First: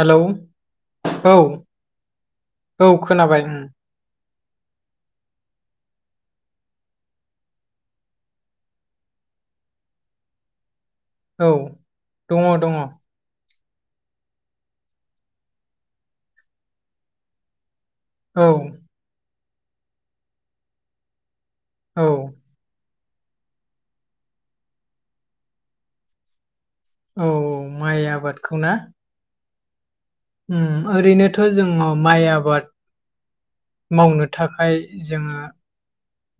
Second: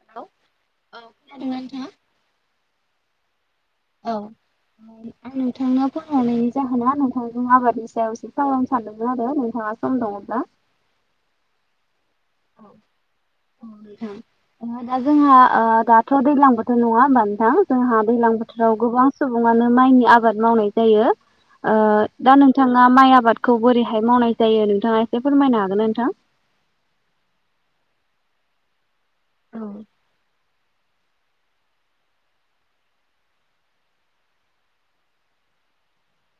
Hello औ औ खोनाबाय उम। औ आं नोंथांनो फन हरनायनि जाहोना नोंथांजों आबादनि सायाव एसे सावरायनो सानदोंमोन आरो नोंथाङा सम दङब्ला? औ दङ दङ औ नोंथां ओ दा जोंहा ओ दाथ' दैज्लां बोथोर नङा होनबा नोंथां जोंहा दैलां औ बोथोराव गोबां सुबुङानो माइनि आबाद मावनाय जायो ओ औ दा नोंथाङा माइ आबादखौ बोरैहाय मावनाय जायो नोंथाङा एसे फोरमायनो हागोन्ना नोंथां? औ औ माइ आबादखौ ना? औ। उम ओरैनोथ' जोङ माइ आबाद मावनो थाखाय जोङो।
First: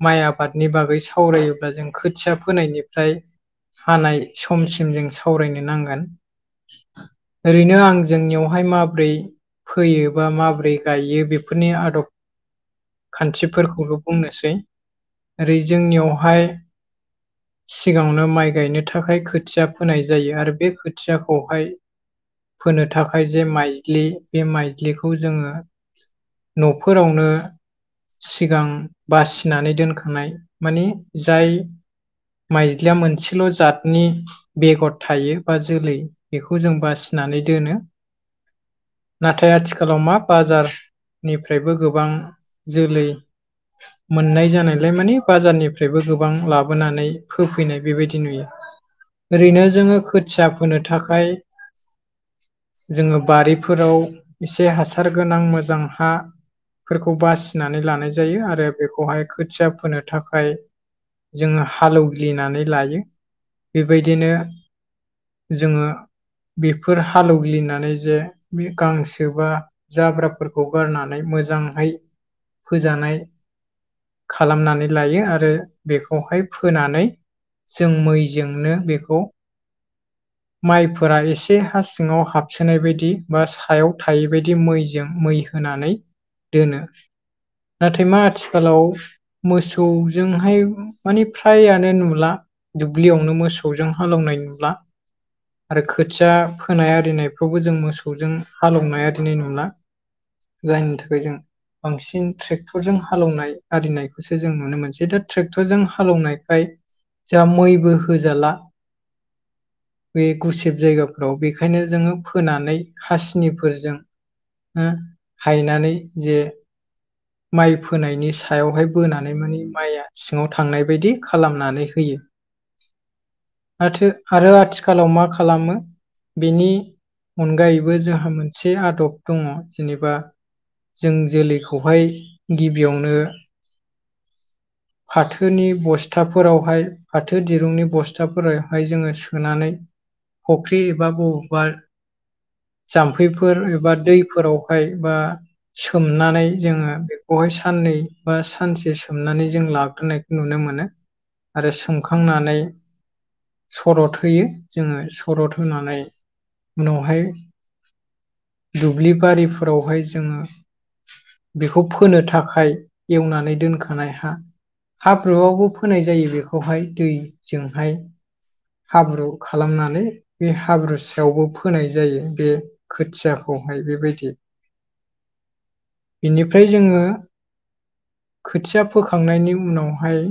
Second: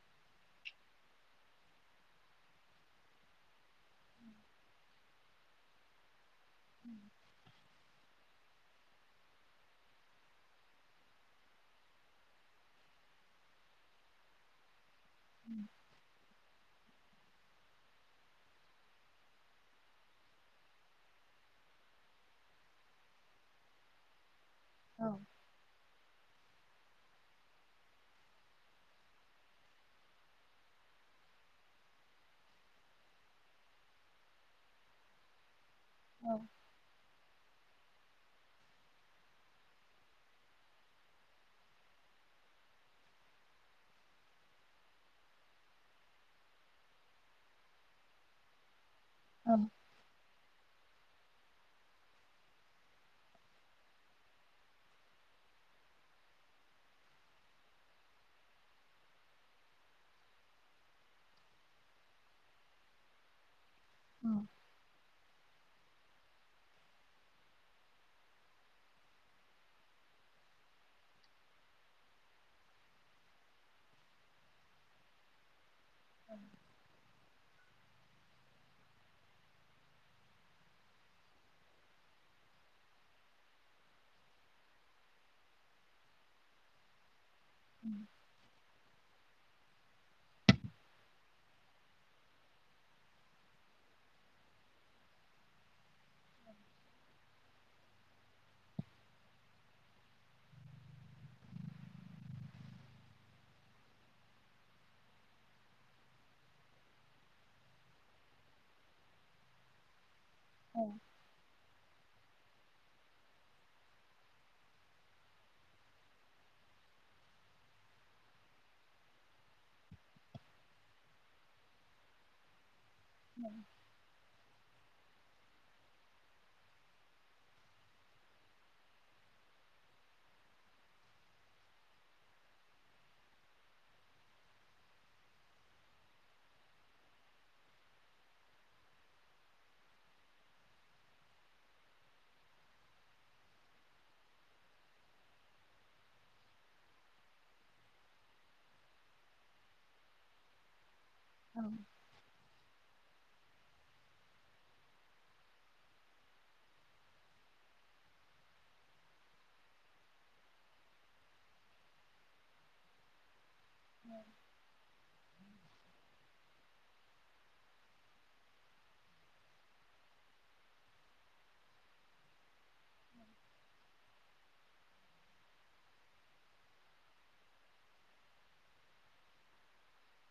माइ आबादनि बागै सावरायोब्ला जों खोथिया फोनायनिफ्राय सानाय समसिम जों सावरायनो नांगोन ओरैनो आं जोंनियावहाय माब्रै फोयो बा माब्रै गायो बेफोरनि आदब खान्थिफोरखौल बुंनोसै ओरै जोंनियावहाय [inaudible] सिगाङावनो माइ गायनो थाखाय खोथिया फोनाय जायो आरो बे खोथियाखौहाय फोनो थाखाय जे माइज्लि बे माइ ज्लिखौ जोङो न'फोरावनो सिगां बासि नानै दोनखांनाय माने जाय माइज्लिया मोनसेल' जातनि बेगर थायो बा जोलै बेखौ जों बासि नानै दोनो नाथाय आथिखालाव मा बाजार निफ्रायबो गोबां जोलै मोननाय जानायलाय माने बाजारनिफ्रायबो गोबां लाबोनानै होफैनाय बेबायदि नुयो ओरैनो जोङो खोथिया फोनो थाखाय जोङो बारिफोराव एसे हासार गोनां मोजां हा फोरखौ बासिनानै लानाय जायो आरो बेखौहाय खोथिया फोनो थाखाय जोङो हालौग्लिनानै लायो बेबायदिनो जोङो बेफोर हालौग्लिनानै जे बे गांसो बा जाब्राफोरखौ गारनानै मोजांहै फोजानाय खालामनानै लायो आरो बेखौहाय फोनानै जों मैजोंनो बेखौ माइफोरा एसे हा सिङाव हाबसोनाय बायदि बा सायाव थायै बायदि मैजों मै होनानै दोनो नाथाय मा आथिखालाव मोसौजोंहाय माने फ्रायानो नुला दुब्लियावनो मोसौजों हालौवनाय नुला आरो खोथिया फोनाय आरिनायफ्रावबो जों मोसौजों हालेवनाय आरिनाय नुला जायनि थाखाय जों बांसिन ट्रेक्टरजों हालौनाय आरिनायखौसो जों नुनो मोनसै दा ट्रेक्टरजों हालौनायखाय जाहा मैबो होजाला बे गुसेब जायगाफ्राव बेखायनो जोङो फोनानै हासिनिफोरजोंनो हायनानै जे माइ फोनायनि सायावहाय बोनानै मानि माइआ सिङाव थांनाय बायदि खालामनानै होयो औ माथो आरो आथिखालाव मा खालामो बेनि अनगायैबो जोंहा मोनसे आदब दङ जेनेबा जों जोलैखौहाय गिबियावनो [inaudible] फाथोनि बस्थाफोरावहाय फाथो दिरुंनि बस्थाफोरावहाय जोङो सोनानै फुख्रि एबा बबेबा जाम्फैफोर एबा दैफोरावहाय बा सोमनानै जोङो बे बेहाय साननै बा सानसे सोमनानै जों लाग्रोनायखौ नुनो मोनो आरो सों सुखांनानै सरद होयो जोङो सरद होनानै उनावहाय दुब्लि बारिफोरावहाय जोङो बेखौ फोनो थाखाय एवनानै दोनखानाय हा हा हाब्रुआवबो फोनाय जायो बेखौहाय दैजोंहाय हाब्रु खालामनानै बे हाब्रुसायावबो फोनाय जायो बे खोथियाखौहाय बेबायदि। [inaudible] बिनिफ्राय जोङो खोथिया फोखांनायनि उनावहाय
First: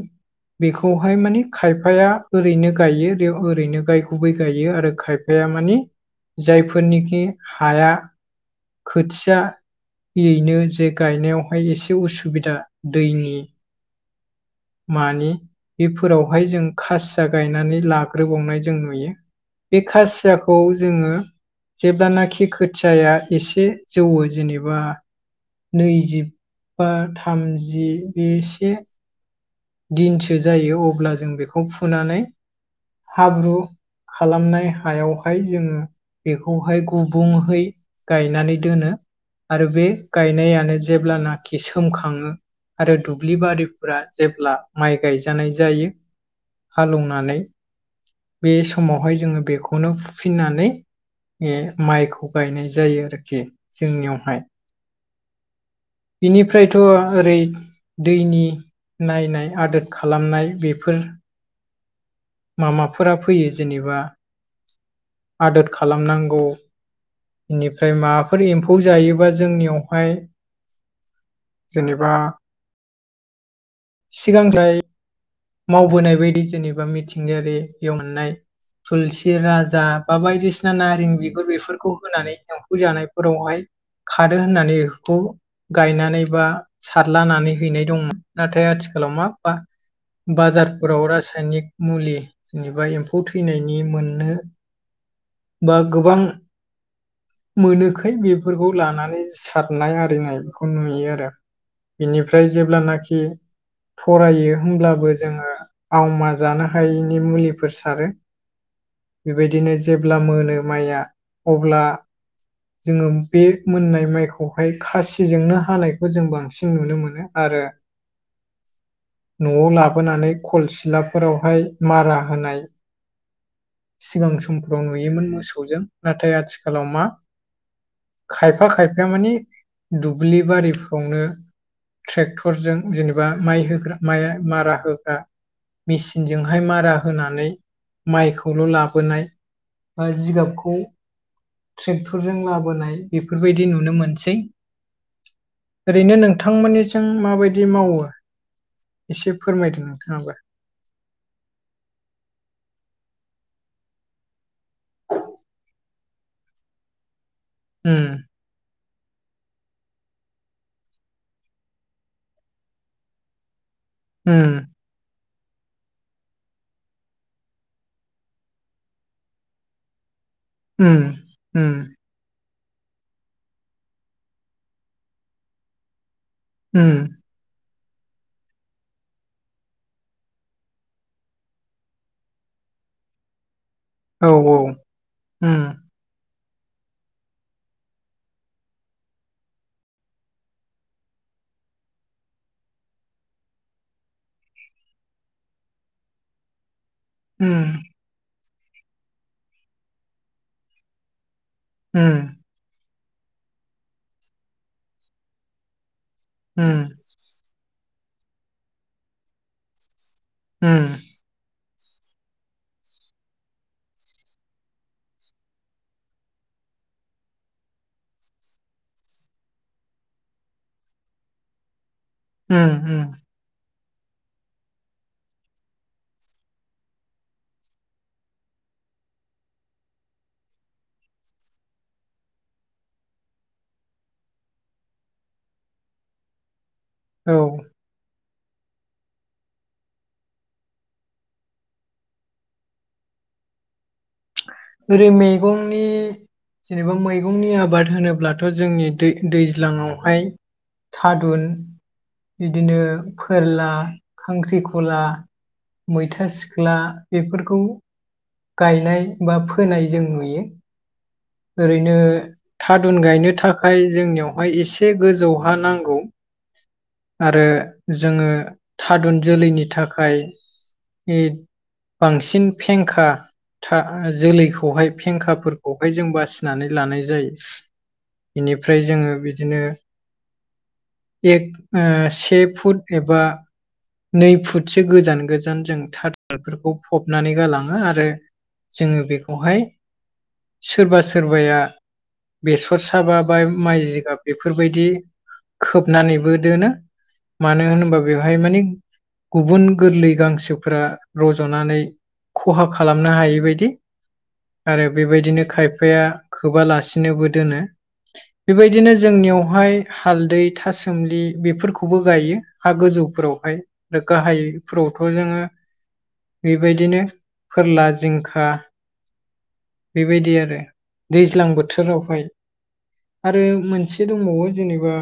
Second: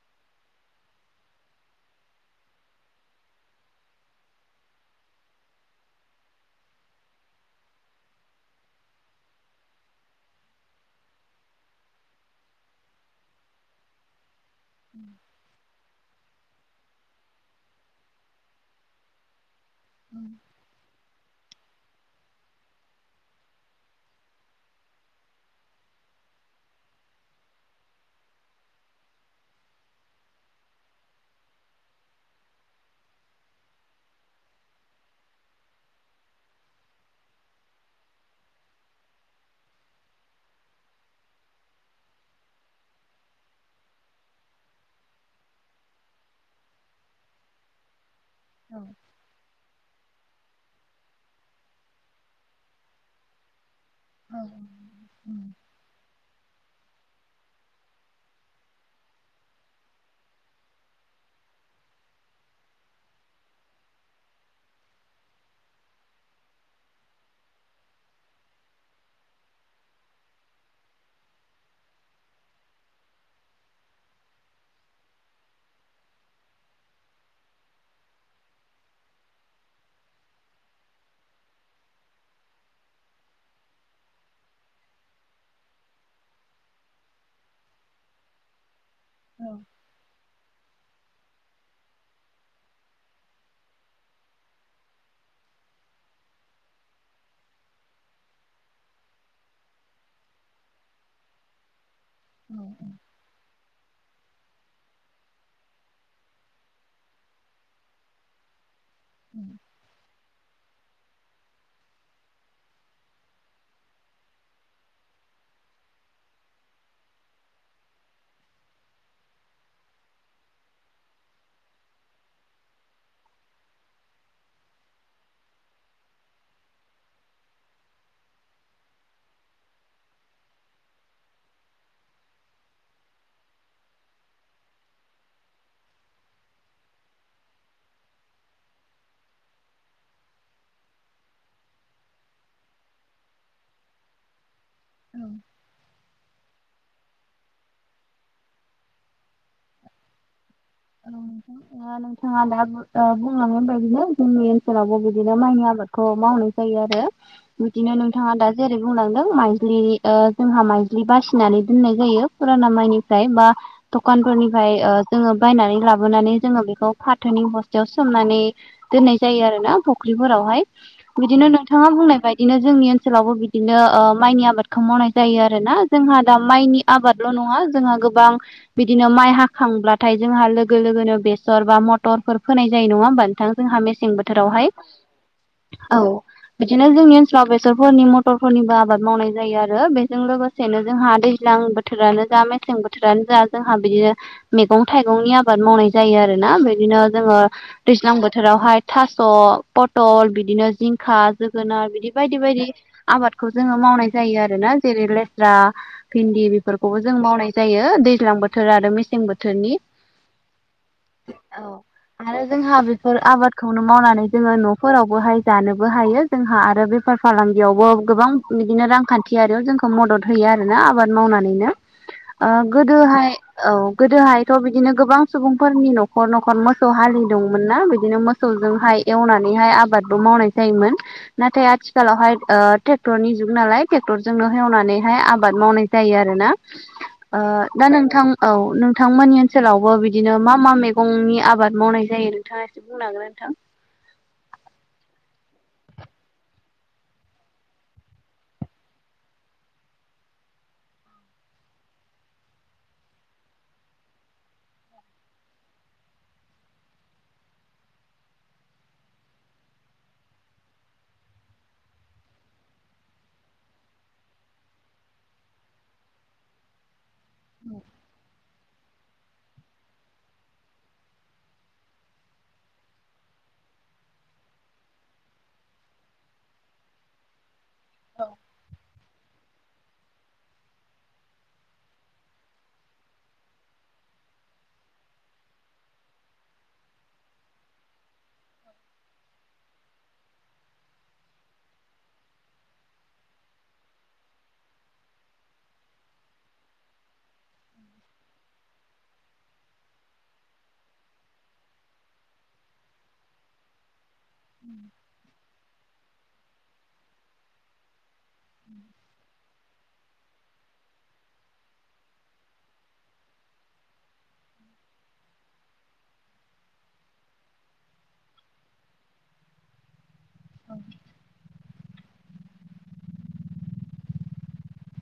बेखौहाय माने खायफाया ओरैनो गायो बेयाव ओरैनो गायो आरो खाय होया मानि जायफोरनिखि हाया खोथियायैनो जे गायनायावहाय एसे उसुबिदा दैनि मानि बेफोरावहाय जों खासिया गायनानै लाग्रोबावनाय जों नुयो बे खासियाखौ जोङो जेब्लानाखि खोथियाया एसे जौवो जेनेबा नैजिबा थामजिनि एसे दिनसो जायो अब्ला जों बेखौ फुनानै हाब्रु खालामनाय हायावहाय जोङो बेखौहाय गुबुंहै गायनानै दोनो आरो बे गायनायानो जेब्लानाखि सोमखाङो आरो दुब्लि बारिफोरा जेब्ला माइ गायजानाय जायो हालौवनानै बे समावहाय जोङो बेखौनो फुफिननानै माइखौ गायनाय जायो आरोखि जोंनियावहाय बिनिफ्रायथ' ओरै दैनि नायनाय आदोर खालामनाय बेफोर मामाफोरा फैयो जेनेबा आदोद खालामनांगौ बेनिफ्राय माबाफोर एम्फौ जायोबा जोंनियावहाय जेनेबा सिगांफ्राय मावबोनाय बायदि जेनेबा मिथिंगायारि एवनाय थुलसि राजा बा बायदिसिना नारें बिगुर बेफोरखौ होनानै एम्फौ जानायफोरावहाय खादो होननानै बेखौ गायनानै बा सारलानानै हैनाय दंमोन नाथाय आथिखालाव माबबा बाजारफोराव रासायनिक मुलि जेनेबा एम्फौ थैनायनि मोननो बा गोबां मोनोखै बेफोरखौ लानानै सारनाय आरिनायखौ नुयो आरो बेनिफ्राय जेब्लानाखि थरायो होमब्लाबो जोङो आवमा जानो हायैनि मुलिफोर सारो [inaudible] बेबायदिनो जेब्ला मोनो माइया अब्ला जोङो बे मोननाय माइखौहाय खासिजोंनो हानायखौ जों बांसिन नुनो मोनो आरो [inaudible] न'आव लाबोनानै खल सिलाफोरावहाय मारा होनाय सिगां समफोराव नुयोमोन मोसौजों नाथाय आथिखालाव मा खायफा खायफाया मानि दुब्लि बारिफ्रावनो ट्रेक्टरजों जेनेबा माइ होग्रा माइ मारा होग्रा मेसिनजोंहाय मारा होनानै माइखौल' लाबोनाय बा जिगाबखौ ट्रेक्टरजों लाबोनाय बेफोरबायदि नुनो मोनसै औ ओरैनो नोंथांमोननिजों माबायदि मावो एसे फोरमायदो नोंथाङाबो औ नोंथां नोंथाङा दा ओ बुंलांनाय बायदिनो जोंनि ओनसोलावबो बिदिनो माइनि आबाद अ मावनाय जायो आरो बिदिनो उम नोंथाङा दा जेरै बुंलांदों माइज्लि जोंहा माइज्लि बासिनानै दोननाय जायो फुराना माइनिफ्राय बा उम दखानफोरनिफ्राय ओ जोङो बायनानै लाबोनानै जोङो बेखौ फाथोनि बस्टाव सोमनानै दोननाय जायो आरो ना फुख्रिफोरावहाय हम बिदिनो नोंथाङा बुंनाय बायदिनो जोंनि ओनसोलावबो बिदिनो ओ माइनि आबादखौ मावनाय जायो आरोना जोंहा दा माइनि उम आबादल' नङा जोंहा गोबां बिदिनो माइ हाखांब्ला नाथाय जोंहा लोगो लोगोनो बेसर बा मटरफोर फोनाय जायो नङा होमबा नोंथां जोंहा मेसें सें औ औ बोथोरावहाय उम औ बिदिनो जोंनि ओनसोलाव बेसरफोरनि मटरफोरनिबो आबाद मावनाय जायो आरो बेजों लोगोसेनो जोंहा दैज्लां बोथोर बोथोरानो जा मेसें बोथोरानो जा जोंहा बिदिनो मैगं थाइगंनि आबाद मावनाय जायो आरोना बिदिनो जोङो उम दैज्लां बोथ थोरावहाय थास' पटल बिदिनो जिंखा जोगोनार बिदि उम बायदि बायदि आबादखौ जोङो मावनाय जायो आरो ना जेरै लेस्रा भिन्दि उम बेफोरखौबो जों मावनाय जायो दैज्लां बोथोर आरो मेसें बोथोरनि उम औ आरो जोंहा बेफोर आबादखौनो मावनानै जोङो न'फोरावबोहाय जानोबो हायो जोंहा आरो बेफार फालांगियावबो गोबां बिदिनो रांखान्थियारियाव जोंखौ मदद होयो आरोना आबाद मावनानैनो ओ उम उम गोदोहाय औ गोदोहायथ' बिदिनो गोबां सुबुंफोरनि न'खर न'खर मोसौ हालि दंमोन ना बिदिनो मो सौजोंहाय एवनानैहाय आबादबो मावनाय जायोमोन नाथाय आथिखालावहाय ओ ट्रेक्टरनि जुग नालाय ट्रेक्टरजोंनो हवनानैहाय आबाद मावनाय जायो आरोना औ ओ दा नोंथां औ नोंथांमोननि ओनसोलावबो बिदिनो मा मा मैगंनि आबाद मावनाय जायो नोंथाङा एसे बुंनो हागोन ना नोंथां? ओरै मैगंनि जेनेबा मैगंनि आबाद होनोब्लाथ' जोंनि दै दैज्लाङावहाय थादुन बिदिनो फोरला खांख्रिखला मैथा सिख्ला बेफोरखौ गायनाय बा फोनाय जों नुयो ओरैनो थादुन गायनो थाखाय जोंनियावहाय एसे गोजौहा नांगौ आरो जोङो थादुन जोलैनि थाखाय एज बांसिन फेंखा था जोलैखौहाय फेंखाफोरखौ फाय जों बासिनानै लानाय जायो बेनिफ्राय जोङो बिदिनो एक से फुट एबा नै फुटसो गोजान गोजान जों थाथफोरखौ फबनानै गालाङो आरो जोङो बेखौहाय सोरबा सोरबाया बेसर साबा बा माइ जिगाब बेफोरबायदि खोबनानैबो दोनो मानो होनोबा बेवहाय मानि गुबुन गोरलै गांसोफोरा रज'नानै खहा खालामनो हायैबायदि आरो बेबायदिनो खायफाया खोबालासिनोबो दोनो बेबायदिनो जोंनियावहाय हालदै था सोमलि बेफोरखौबो गायो हा गोजौफोरावहाय आरो गाहायफोरावथ' जोङो बेबायदिनो फोरला जिंखा बेबायदि आरो दैज्लां बोथोरावहाय। आरो मोनसे दंबावो जेनेबा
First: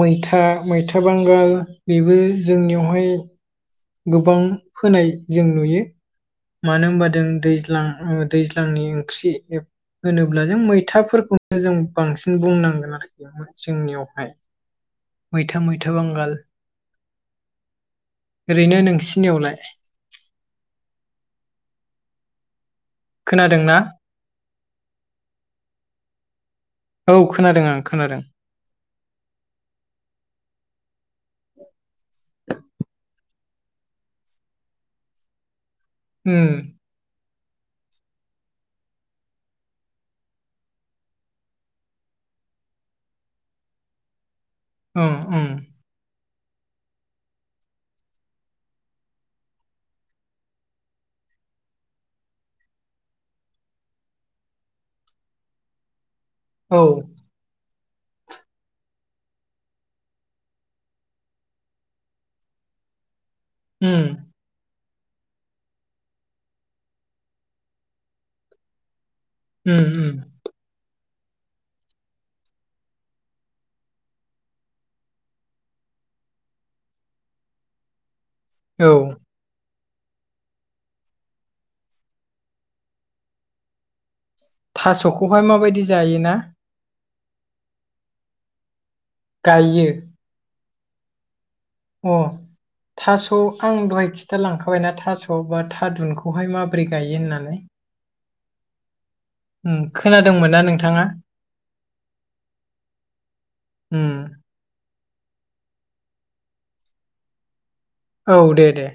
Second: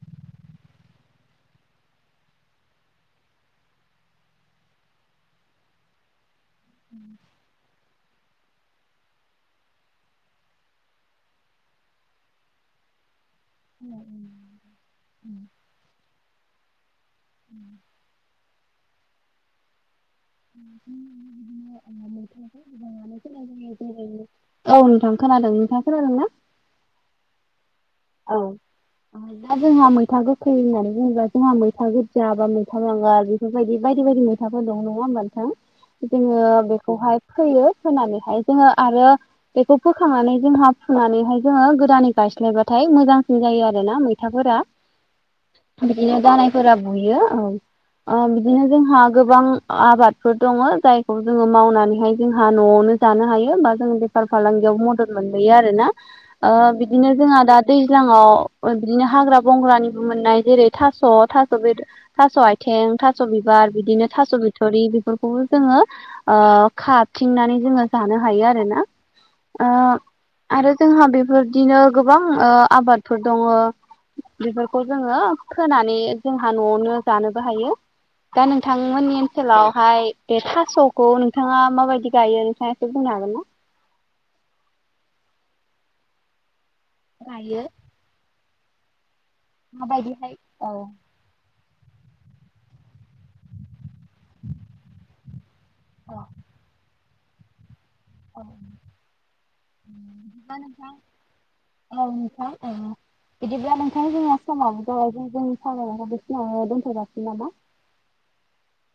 मैथा मैथा बांगाल बेबो जोंनियावहाय गोबां फोनाय जों नुयो मानो होनबा जों दैज्लां दैज्लांनि ओंख्रि होनोब्ला जों मैथाफोरखौनो जों बांसिन बुंनांगोन आरोखि जोंनियावहाय मैथा मैथा बांगाल [inaudible] ओरैनो नोंसिनियावलाय? [inaudible] खोनादोंना? औ नोंथां खोनादों नोंथाङा खोनादों ना? औ खोनादों आं खोनादों औ दा जोंहा मैथा गोखै होननानै बुङोबा जोंहा मैथा गोुरजया बा मैथा नङा बेफोरबायदि बायदि बायदि मैथा खोथाफोर दं नङा होनोमबथों जोङो उम बेखौहाय फोयो फोनानैहाय जोङो आरो बेखौ फोखांनानै जोंहा फुनानैहाय जोङो गोदानै गायस्लायबा म जोन म बि उम उम फोराराुयो औ बिदिनो जोंहा गोबां आबादफोर दङ जायखौ जोङो मावनानैहाय जोंहा न'आवनो जानो हायो बा जों बेफार फालांगियाव मदद मोनबोयो आरोना औ बिदिनो जोंहा दा दैज्लाङाव बिदिनो हाग्रा बंग्रानिबो मोननाय जेरै थास' थास' बे थास' आथिं थास' बिबार उम बिदिनो थास' बिथ सरि बेफोरखौबो जोङो खाथिंनानै जोङो जानो हायो आरो ना उम उम आरो जोंहा बेफोरदिनो गोबां आबादफोर दङ बेफोरखौ जोङो फोनानै जोंहा न'आवनो जानोबो हायो दा औ नोंथांमोन हनटेलावहाय बे थास'खौ नोंथाङा माबायदि गायो नोंथाङा एसे बुंनो हागोन ना थास'खौहाय माबायदि जायोना गायो गायो माबायदिहाय औ अ थास' आं दहाय खिथा लांखाबायना थास' बा थारुनखौहाय माब्रै गायो होननानै औ खोनादोंमोन ना नोंथाङा औ नोंथां औ बिदिब्ला उम नोंथांनि जोंङ समाव ज जों जों सागखौ बेसिांनो दोनथ'गासिनो नामा औ दे दे